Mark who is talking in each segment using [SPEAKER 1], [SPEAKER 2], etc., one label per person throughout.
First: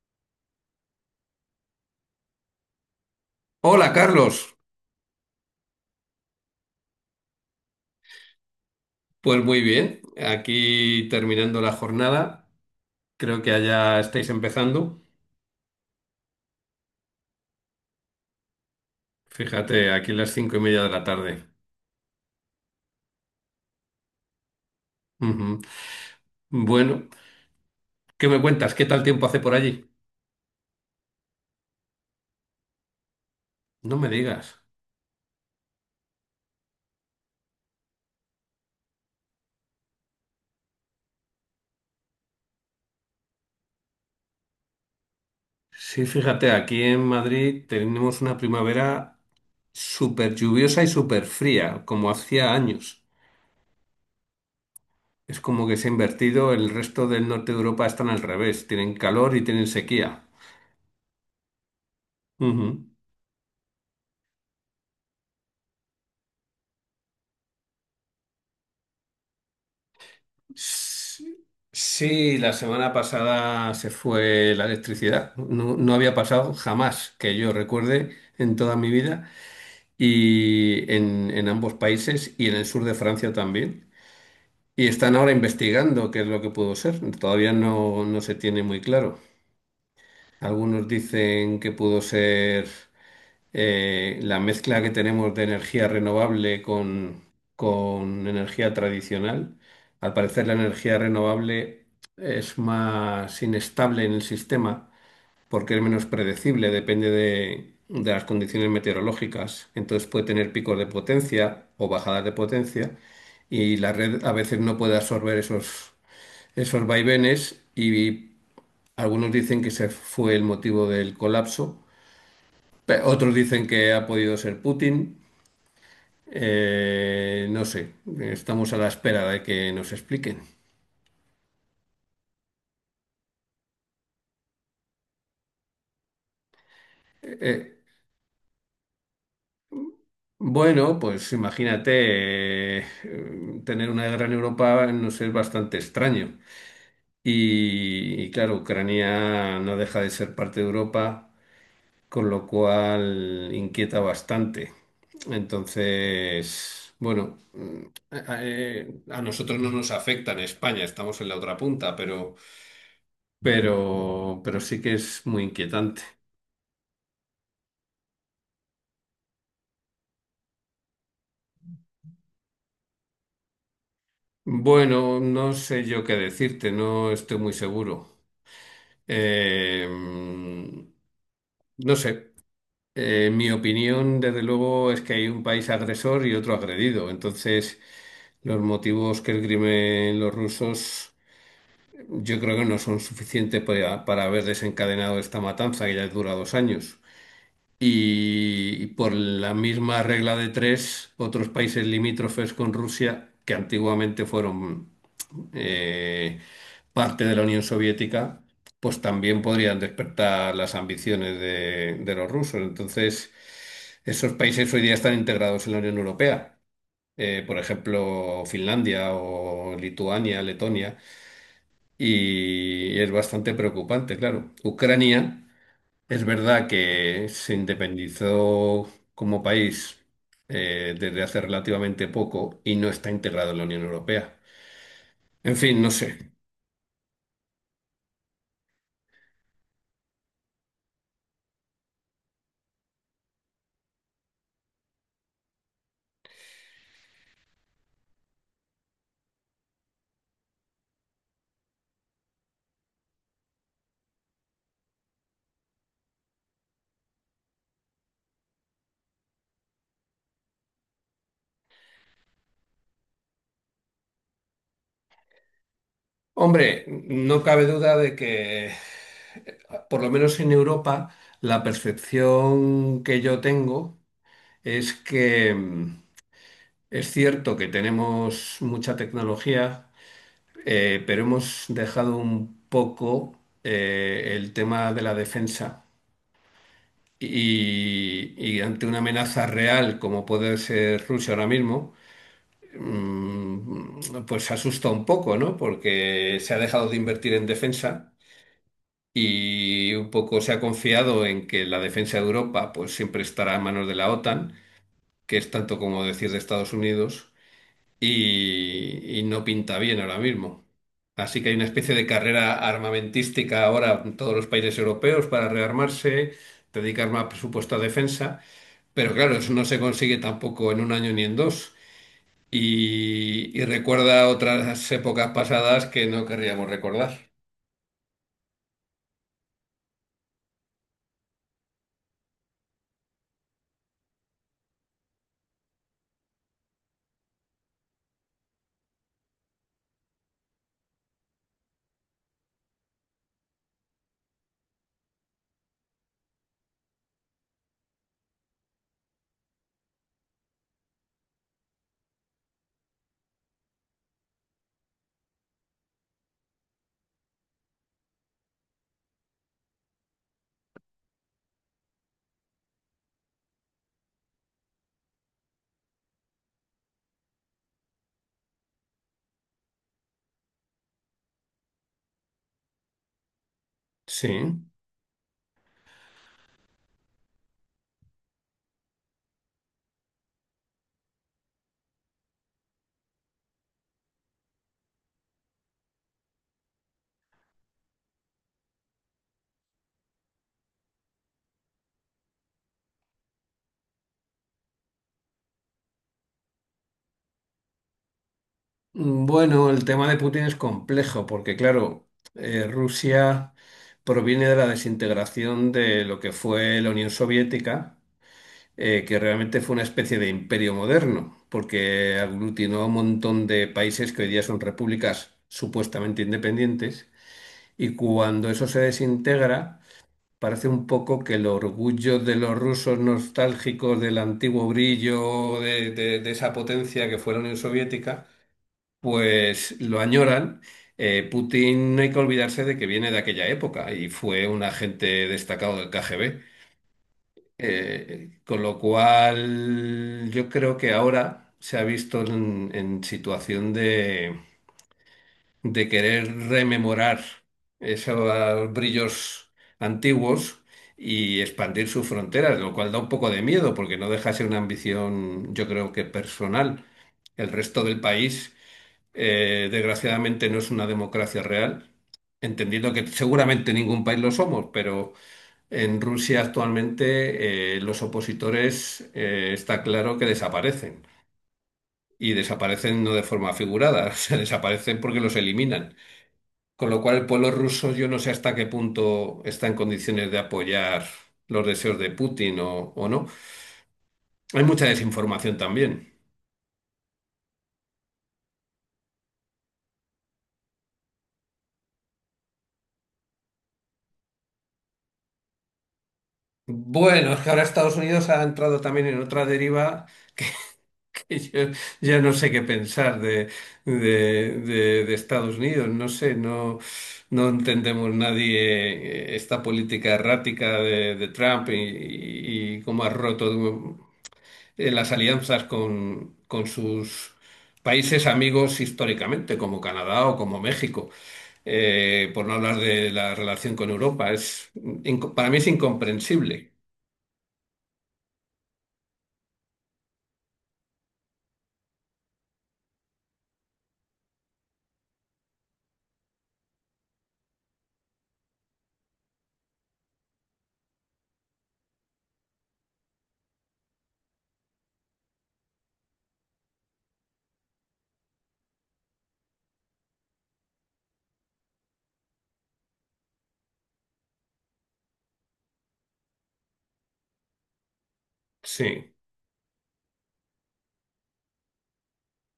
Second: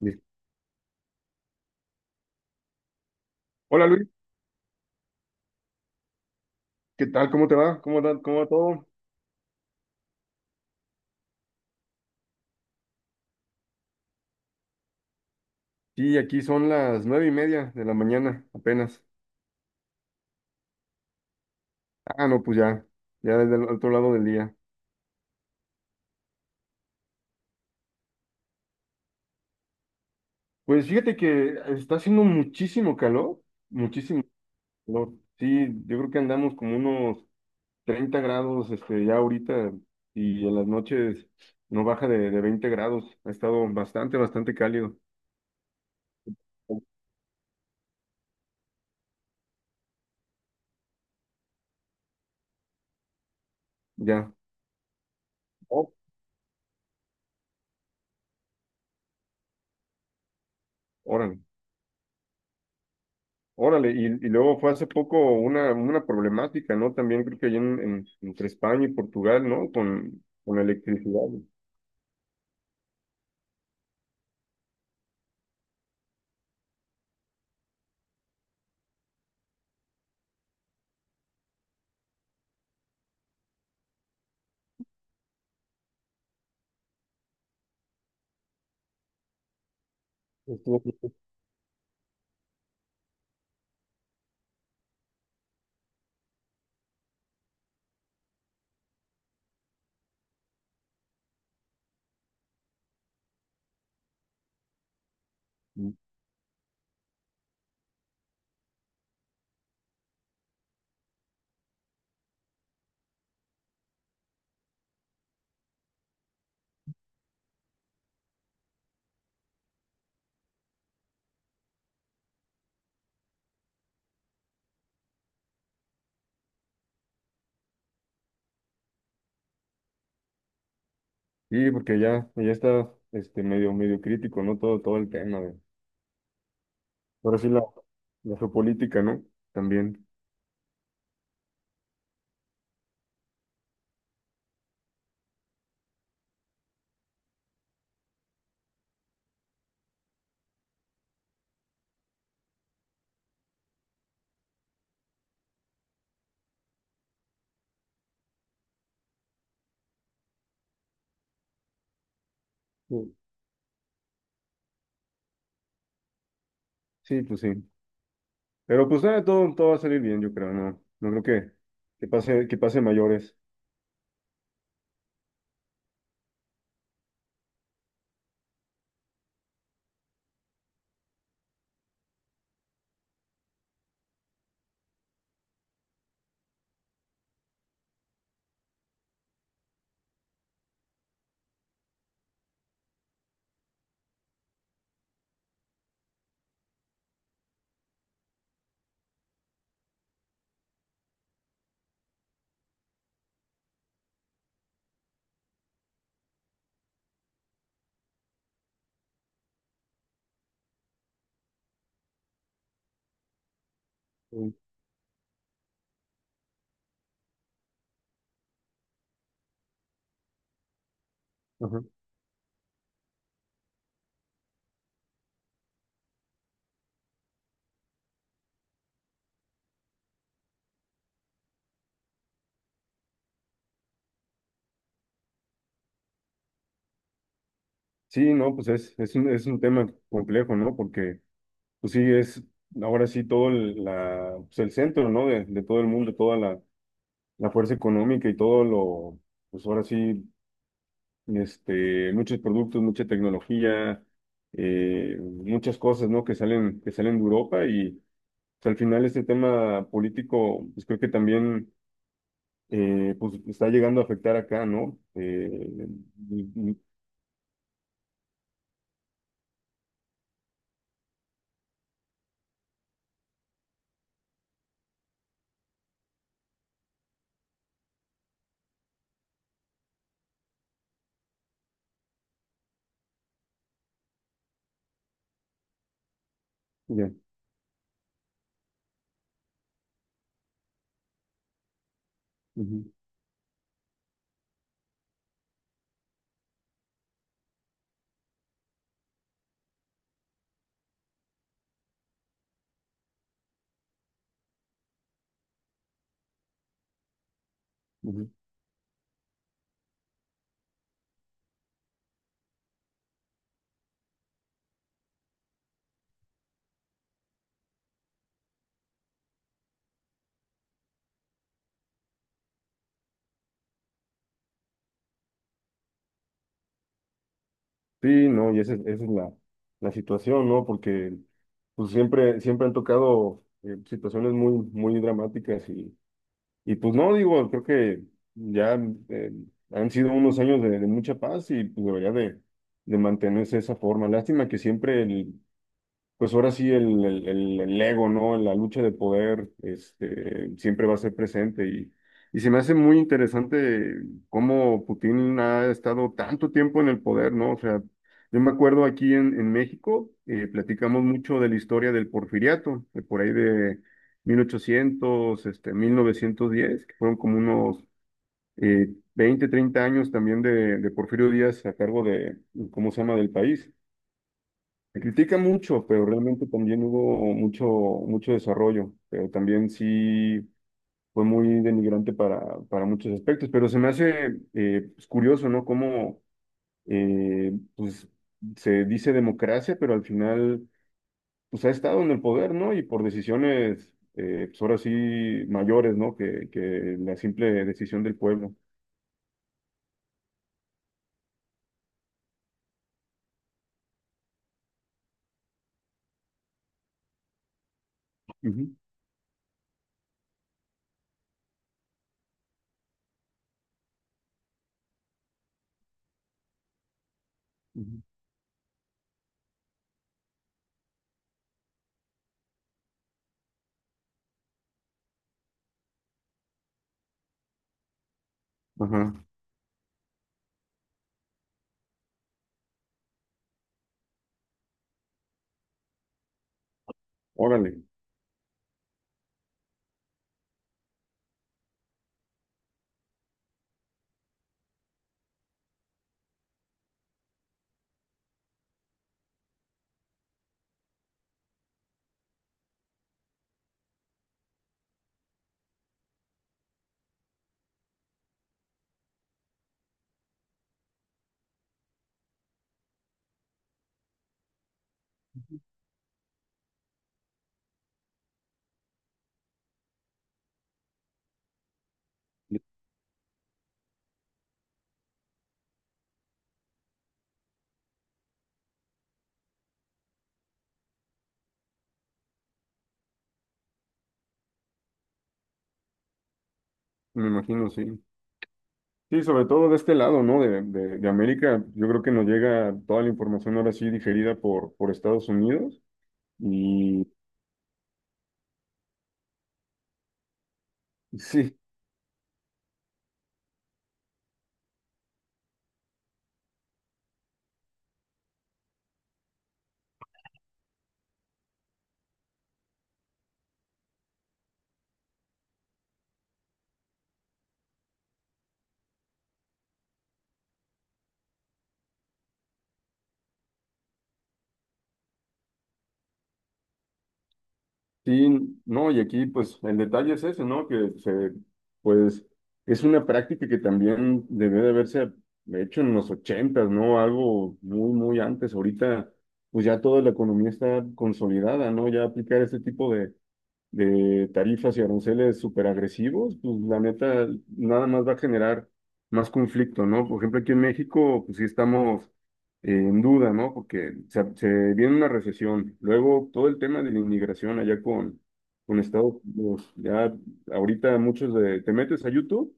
[SPEAKER 1] Listo. Hola,
[SPEAKER 2] Hola
[SPEAKER 1] Luis,
[SPEAKER 2] Carlos,
[SPEAKER 1] ¿qué tal? ¿Cómo te va? ¿Cómo va todo?
[SPEAKER 2] pues muy bien, aquí terminando la jornada, creo que allá estáis empezando,
[SPEAKER 1] Sí, aquí son las 9:30 de la mañana, apenas.
[SPEAKER 2] fíjate, aquí las cinco y media de la tarde.
[SPEAKER 1] Ah, no, pues ya desde el otro lado del día.
[SPEAKER 2] Ujú. Bueno, ¿qué me cuentas? ¿Qué tal tiempo hace por allí?
[SPEAKER 1] Pues fíjate que está haciendo muchísimo calor,
[SPEAKER 2] No me
[SPEAKER 1] muchísimo
[SPEAKER 2] digas.
[SPEAKER 1] calor. Sí, yo creo que andamos como unos 30 grados, ya ahorita, y en las noches no baja de 20 grados. Ha estado bastante, bastante cálido.
[SPEAKER 2] Sí, fíjate, aquí en Madrid tenemos una primavera súper lluviosa y súper fría, como hacía años.
[SPEAKER 1] Ya.
[SPEAKER 2] Es como que se ha
[SPEAKER 1] Oh,
[SPEAKER 2] invertido, el resto del norte de Europa están al revés, tienen calor y tienen sequía.
[SPEAKER 1] órale.
[SPEAKER 2] Ujú.
[SPEAKER 1] Órale, y luego fue hace poco una problemática, ¿no? También creo que allá entre España y Portugal, ¿no? Con electricidad.
[SPEAKER 2] Sí, la semana pasada se fue la electricidad. No, no había pasado jamás que yo recuerde en toda mi vida y en ambos países y en el sur de Francia también. Y están ahora investigando qué es lo que pudo ser. Todavía no se tiene muy claro.
[SPEAKER 1] Estuvo-
[SPEAKER 2] Algunos dicen que pudo ser la mezcla que tenemos de energía renovable con energía tradicional. Al parecer la energía renovable es más inestable en el sistema porque es menos predecible, depende de las condiciones meteorológicas. Entonces puede tener picos de potencia o bajadas de potencia y la red a veces no puede absorber esos vaivenes y algunos dicen que ese fue el motivo del colapso. Otros dicen que ha podido ser Putin, no sé, estamos a la espera de que nos expliquen.
[SPEAKER 1] Sí, porque ya está medio, medio crítico, ¿no? Todo el tema de. Ahora sí la,
[SPEAKER 2] Eh,
[SPEAKER 1] la geopolítica, ¿no? También.
[SPEAKER 2] bueno, pues imagínate, tener una guerra en Europa nos es bastante extraño. Y claro, Ucrania no deja de ser parte de Europa, con lo cual inquieta bastante. Entonces, bueno, a nosotros no nos afecta en España, estamos en la otra punta, pero,
[SPEAKER 1] Sí,
[SPEAKER 2] pero sí que es muy inquietante.
[SPEAKER 1] sí, pues sí. Pero pues nada, todo va a salir bien, yo creo, ¿no? No creo que pase mayores.
[SPEAKER 2] Bueno, no sé yo qué decirte, no estoy muy seguro. No sé, mi opinión desde luego es que hay un país agresor y otro agredido. Entonces, los motivos que esgrimen los rusos yo creo que no son suficientes para haber desencadenado esta matanza que ya dura dos años. Y por la misma regla de tres, otros países limítrofes con Rusia, que antiguamente fueron eh, parte de la Unión Soviética, pues también podrían despertar las ambiciones de los rusos. Entonces, esos
[SPEAKER 1] Sí.
[SPEAKER 2] países hoy día están integrados en la Unión Europea. Por ejemplo, Finlandia o Lituania, Letonia,
[SPEAKER 1] Ajá.
[SPEAKER 2] y es bastante preocupante, claro. Ucrania. Es verdad que se independizó como país desde hace relativamente poco y no está integrado en la Unión Europea. En fin, no sé.
[SPEAKER 1] Sí, no, pues es un tema complejo, ¿no? Porque. Pues sí, es ahora sí todo pues el centro, ¿no? De todo el mundo, toda la fuerza económica y todo lo, pues ahora sí, muchos productos, mucha tecnología, muchas cosas, ¿no? Que salen de Europa y pues, al final este tema político, pues creo que también, pues está llegando a afectar acá, ¿no? Y-
[SPEAKER 2] Hombre, no cabe duda de que, por lo menos en Europa, la percepción que yo tengo es que es cierto que tenemos mucha tecnología, pero hemos dejado un poco el tema de la defensa.
[SPEAKER 1] ya,
[SPEAKER 2] Y ante una amenaza real como puede ser Rusia ahora mismo,
[SPEAKER 1] ujú,
[SPEAKER 2] mm, pues asusta un poco, ¿no? Porque se ha dejado de invertir en defensa y un poco se ha confiado en que la defensa de Europa pues siempre estará a manos de la OTAN, que es tanto como decir de Estados Unidos,
[SPEAKER 1] ujú.
[SPEAKER 2] y no pinta bien ahora mismo. Así que hay una especie de carrera armamentística ahora en todos los países europeos para rearmarse, dedicar más presupuesto a defensa. Pero claro, eso no se consigue tampoco en un año ni en dos. Y recuerda otras épocas pasadas que no querríamos recordar.
[SPEAKER 1] Sí, no, y esa es la situación, ¿no? Porque pues siempre, siempre han tocado situaciones muy, muy dramáticas y pues no, digo, creo que ya eh, han sido unos años de mucha paz y pues debería de mantenerse de esa forma. Lástima que siempre pues ahora sí el ego, ¿no? La lucha de poder, siempre va a ser presente y se me hace muy interesante cómo Putin ha estado tanto tiempo en el poder, ¿no? O sea, yo me acuerdo aquí en México, platicamos mucho de la historia del Porfiriato, de por ahí de 1800, 1910, que fueron como unos eh, 20, 30 años también de Porfirio Díaz a cargo de, ¿cómo se llama?, del país.
[SPEAKER 2] Sí.
[SPEAKER 1] Se critica mucho, pero realmente también hubo mucho, mucho desarrollo, pero también sí fue muy denigrante para muchos aspectos, pero se me hace pues, curioso, ¿no? Cómo pues, se dice democracia, pero al final pues ha estado en el poder, ¿no? Y por decisiones, pues ahora sí, mayores, ¿no? Que la simple decisión del pueblo.
[SPEAKER 2] Bueno, el tema de Putin es complejo porque, claro, Rusia proviene de la desintegración de lo que fue la Unión Soviética,
[SPEAKER 1] Ujú,
[SPEAKER 2] que realmente fue una especie de imperio moderno, porque aglutinó a un montón de países que hoy día son repúblicas supuestamente independientes. Y
[SPEAKER 1] ujú.
[SPEAKER 2] cuando eso se desintegra, parece un poco que el orgullo de los rusos nostálgicos del antiguo brillo de, de esa potencia que fue la Unión Soviética,
[SPEAKER 1] Ajá,
[SPEAKER 2] pues lo añoran. Putin no hay que olvidarse de que viene de aquella época y fue un agente destacado del KGB.
[SPEAKER 1] órale,
[SPEAKER 2] Con lo cual, yo creo que ahora se ha visto en situación de querer rememorar esos brillos antiguos y expandir sus fronteras, lo cual da un poco de miedo porque no deja de ser una ambición, yo creo que personal. El resto del país, desgraciadamente, no es una democracia real, entendiendo que seguramente ningún país lo somos, pero en Rusia actualmente los opositores está claro que desaparecen. Y desaparecen no de forma figurada, se desaparecen porque los eliminan. Con lo cual, el pueblo ruso yo no sé hasta qué punto está en condiciones de apoyar los deseos de Putin o no. Hay mucha desinformación también.
[SPEAKER 1] me imagino, sí. Sí, sobre todo de este lado, ¿no? De América, yo creo que nos llega toda la información ahora sí digerida por Estados Unidos. Y
[SPEAKER 2] Bueno, es que ahora Estados Unidos ha entrado también en otra deriva que, que
[SPEAKER 1] sí,
[SPEAKER 2] yo ya no sé qué pensar de, de- de Estados Unidos. No sé, no, no entendemos nadie esta política errática de Trump y, y cómo ha roto las alianzas con sus países amigos históricamente, como Canadá o como México, por no hablar de la relación con Europa. Es, para mí es incomprensible.
[SPEAKER 1] sí, no, y aquí pues el detalle es ese, ¿no? Que pues es una práctica que también debe de haberse hecho en los ochentas, ¿no? Algo muy, muy antes. Ahorita, pues ya toda la economía está consolidada, ¿no? Ya aplicar este tipo de tarifas y aranceles súper agresivos, pues la neta nada más va a generar más conflicto, ¿no? Por ejemplo, aquí en México, pues sí estamos en duda, ¿no? Porque se viene una recesión. Luego todo el tema de la inmigración allá con
[SPEAKER 2] Sí,
[SPEAKER 1] Estados Unidos. Ya ahorita muchos de, te metes a YouTube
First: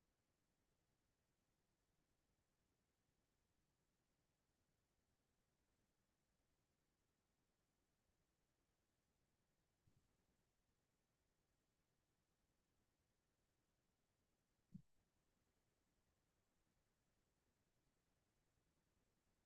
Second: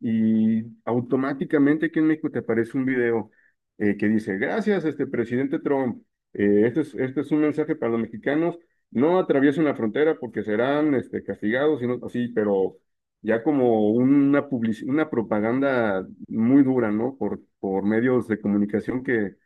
[SPEAKER 1] y automáticamente aquí en México te aparece un video que dice, gracias, este presidente Trump. Este es un mensaje para los mexicanos. No atraviesen la frontera porque serán castigados, sino así, pero ya como una propaganda muy dura, ¿no? Por medios de comunicación que,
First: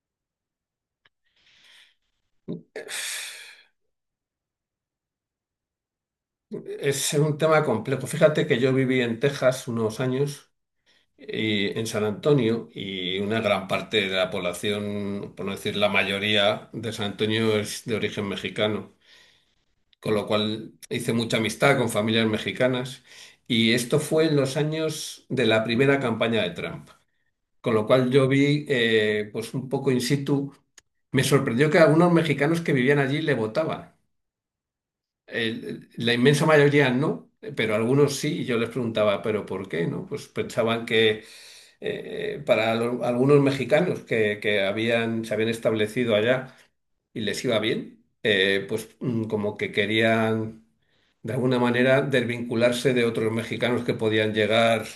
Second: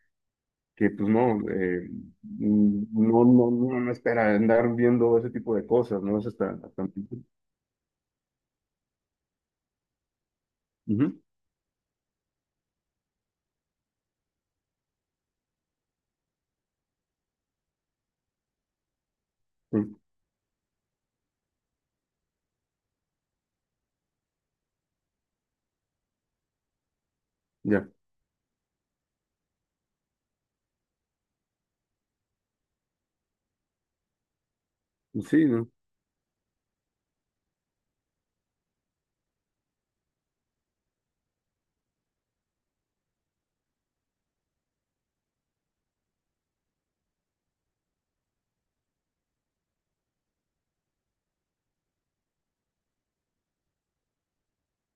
[SPEAKER 1] que pues no, no, no, no, no espera andar viendo ese tipo de cosas, ¿no? Es hasta, hasta.
[SPEAKER 2] es un tema complejo. Fíjate que yo viví en Texas unos años,
[SPEAKER 1] Ujú,
[SPEAKER 2] y en San Antonio, y una gran parte de la población, por no decir la mayoría de San Antonio, es de origen mexicano,
[SPEAKER 1] sí,
[SPEAKER 2] con lo cual hice mucha amistad con familias mexicanas. Y esto fue en los años de la primera campaña de Trump, con lo
[SPEAKER 1] ya,
[SPEAKER 2] cual yo vi pues un poco in situ. Me sorprendió que algunos mexicanos que vivían allí le votaban.
[SPEAKER 1] sí, ¿no?
[SPEAKER 2] La inmensa mayoría no, pero algunos sí. Y yo les preguntaba, ¿pero por qué? ¿No? Pues pensaban que algunos mexicanos que habían, se habían establecido allá y les iba bien, pues como que querían de alguna manera desvincularse de otros mexicanos que podían llegar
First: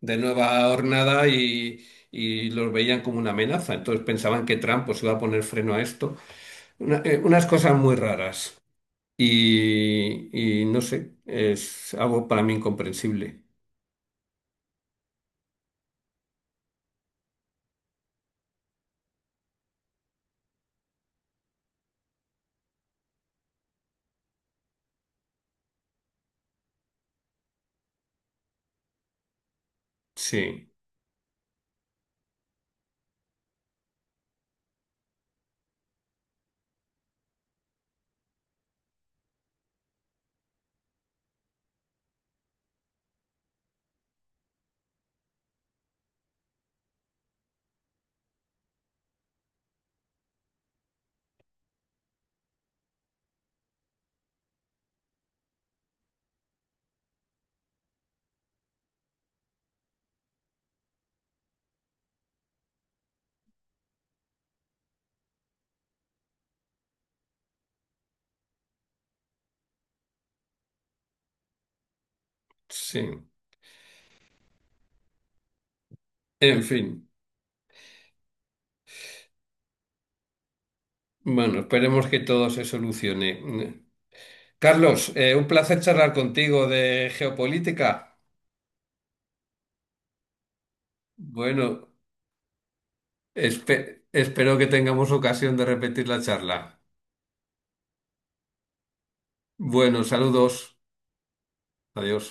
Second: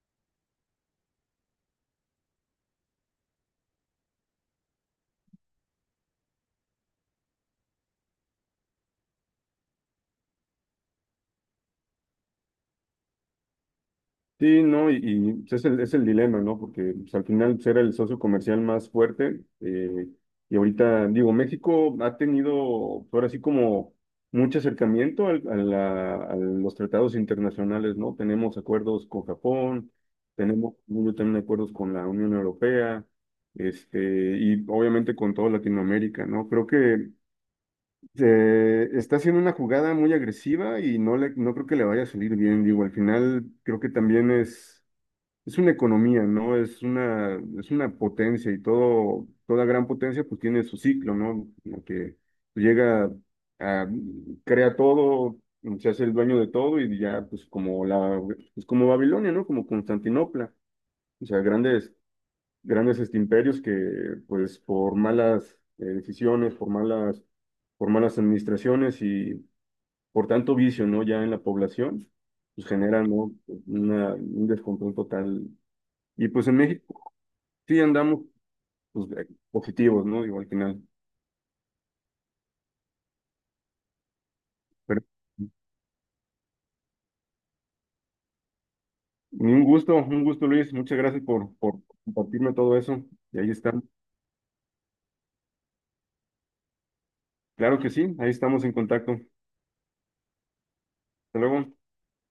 [SPEAKER 2] de nueva hornada y los veían como una amenaza. Entonces pensaban que Trump pues iba a poner freno a esto. Unas cosas muy raras. Y no sé, es algo para mí incomprensible.
[SPEAKER 1] Sí, no, pues, es el dilema, ¿no? Porque pues, al final pues, era el socio comercial más fuerte, y ahorita, digo, México ha tenido, pues, ahora sí como mucho acercamiento a los tratados internacionales, ¿no? Tenemos acuerdos con Japón,
[SPEAKER 2] Sí,
[SPEAKER 1] tenemos yo también acuerdos con la Unión Europea, y obviamente con toda Latinoamérica, ¿no? Creo que está haciendo una jugada muy agresiva y no creo que le vaya a salir bien, digo, al final creo que también es una economía, ¿no? Es una potencia y todo, toda gran potencia pues tiene su ciclo, ¿no? Como que llega a, crea todo, se hace el dueño de todo y ya pues pues como Babilonia, ¿no? Como Constantinopla. O sea, grandes, grandes imperios que pues por malas decisiones, por malas administraciones y por tanto vicio, ¿no? Ya en la población, pues generan,
[SPEAKER 2] sí.
[SPEAKER 1] ¿no? Una, un descontrol total. Y pues en
[SPEAKER 2] En
[SPEAKER 1] México.
[SPEAKER 2] fin,
[SPEAKER 1] Sí, andamos pues, positivos, ¿no? Digo, al final.
[SPEAKER 2] bueno, esperemos que todo se solucione.
[SPEAKER 1] Pero
[SPEAKER 2] Carlos, un placer charlar contigo de geopolítica.
[SPEAKER 1] un gusto, Luis. Muchas gracias por
[SPEAKER 2] Bueno.
[SPEAKER 1] compartirme todo eso. Y ahí está.
[SPEAKER 2] Espero que tengamos ocasión de repetir la charla.
[SPEAKER 1] Claro que sí, ahí estamos en contacto. Hasta
[SPEAKER 2] Bueno, saludos.
[SPEAKER 1] luego.
[SPEAKER 2] Adiós.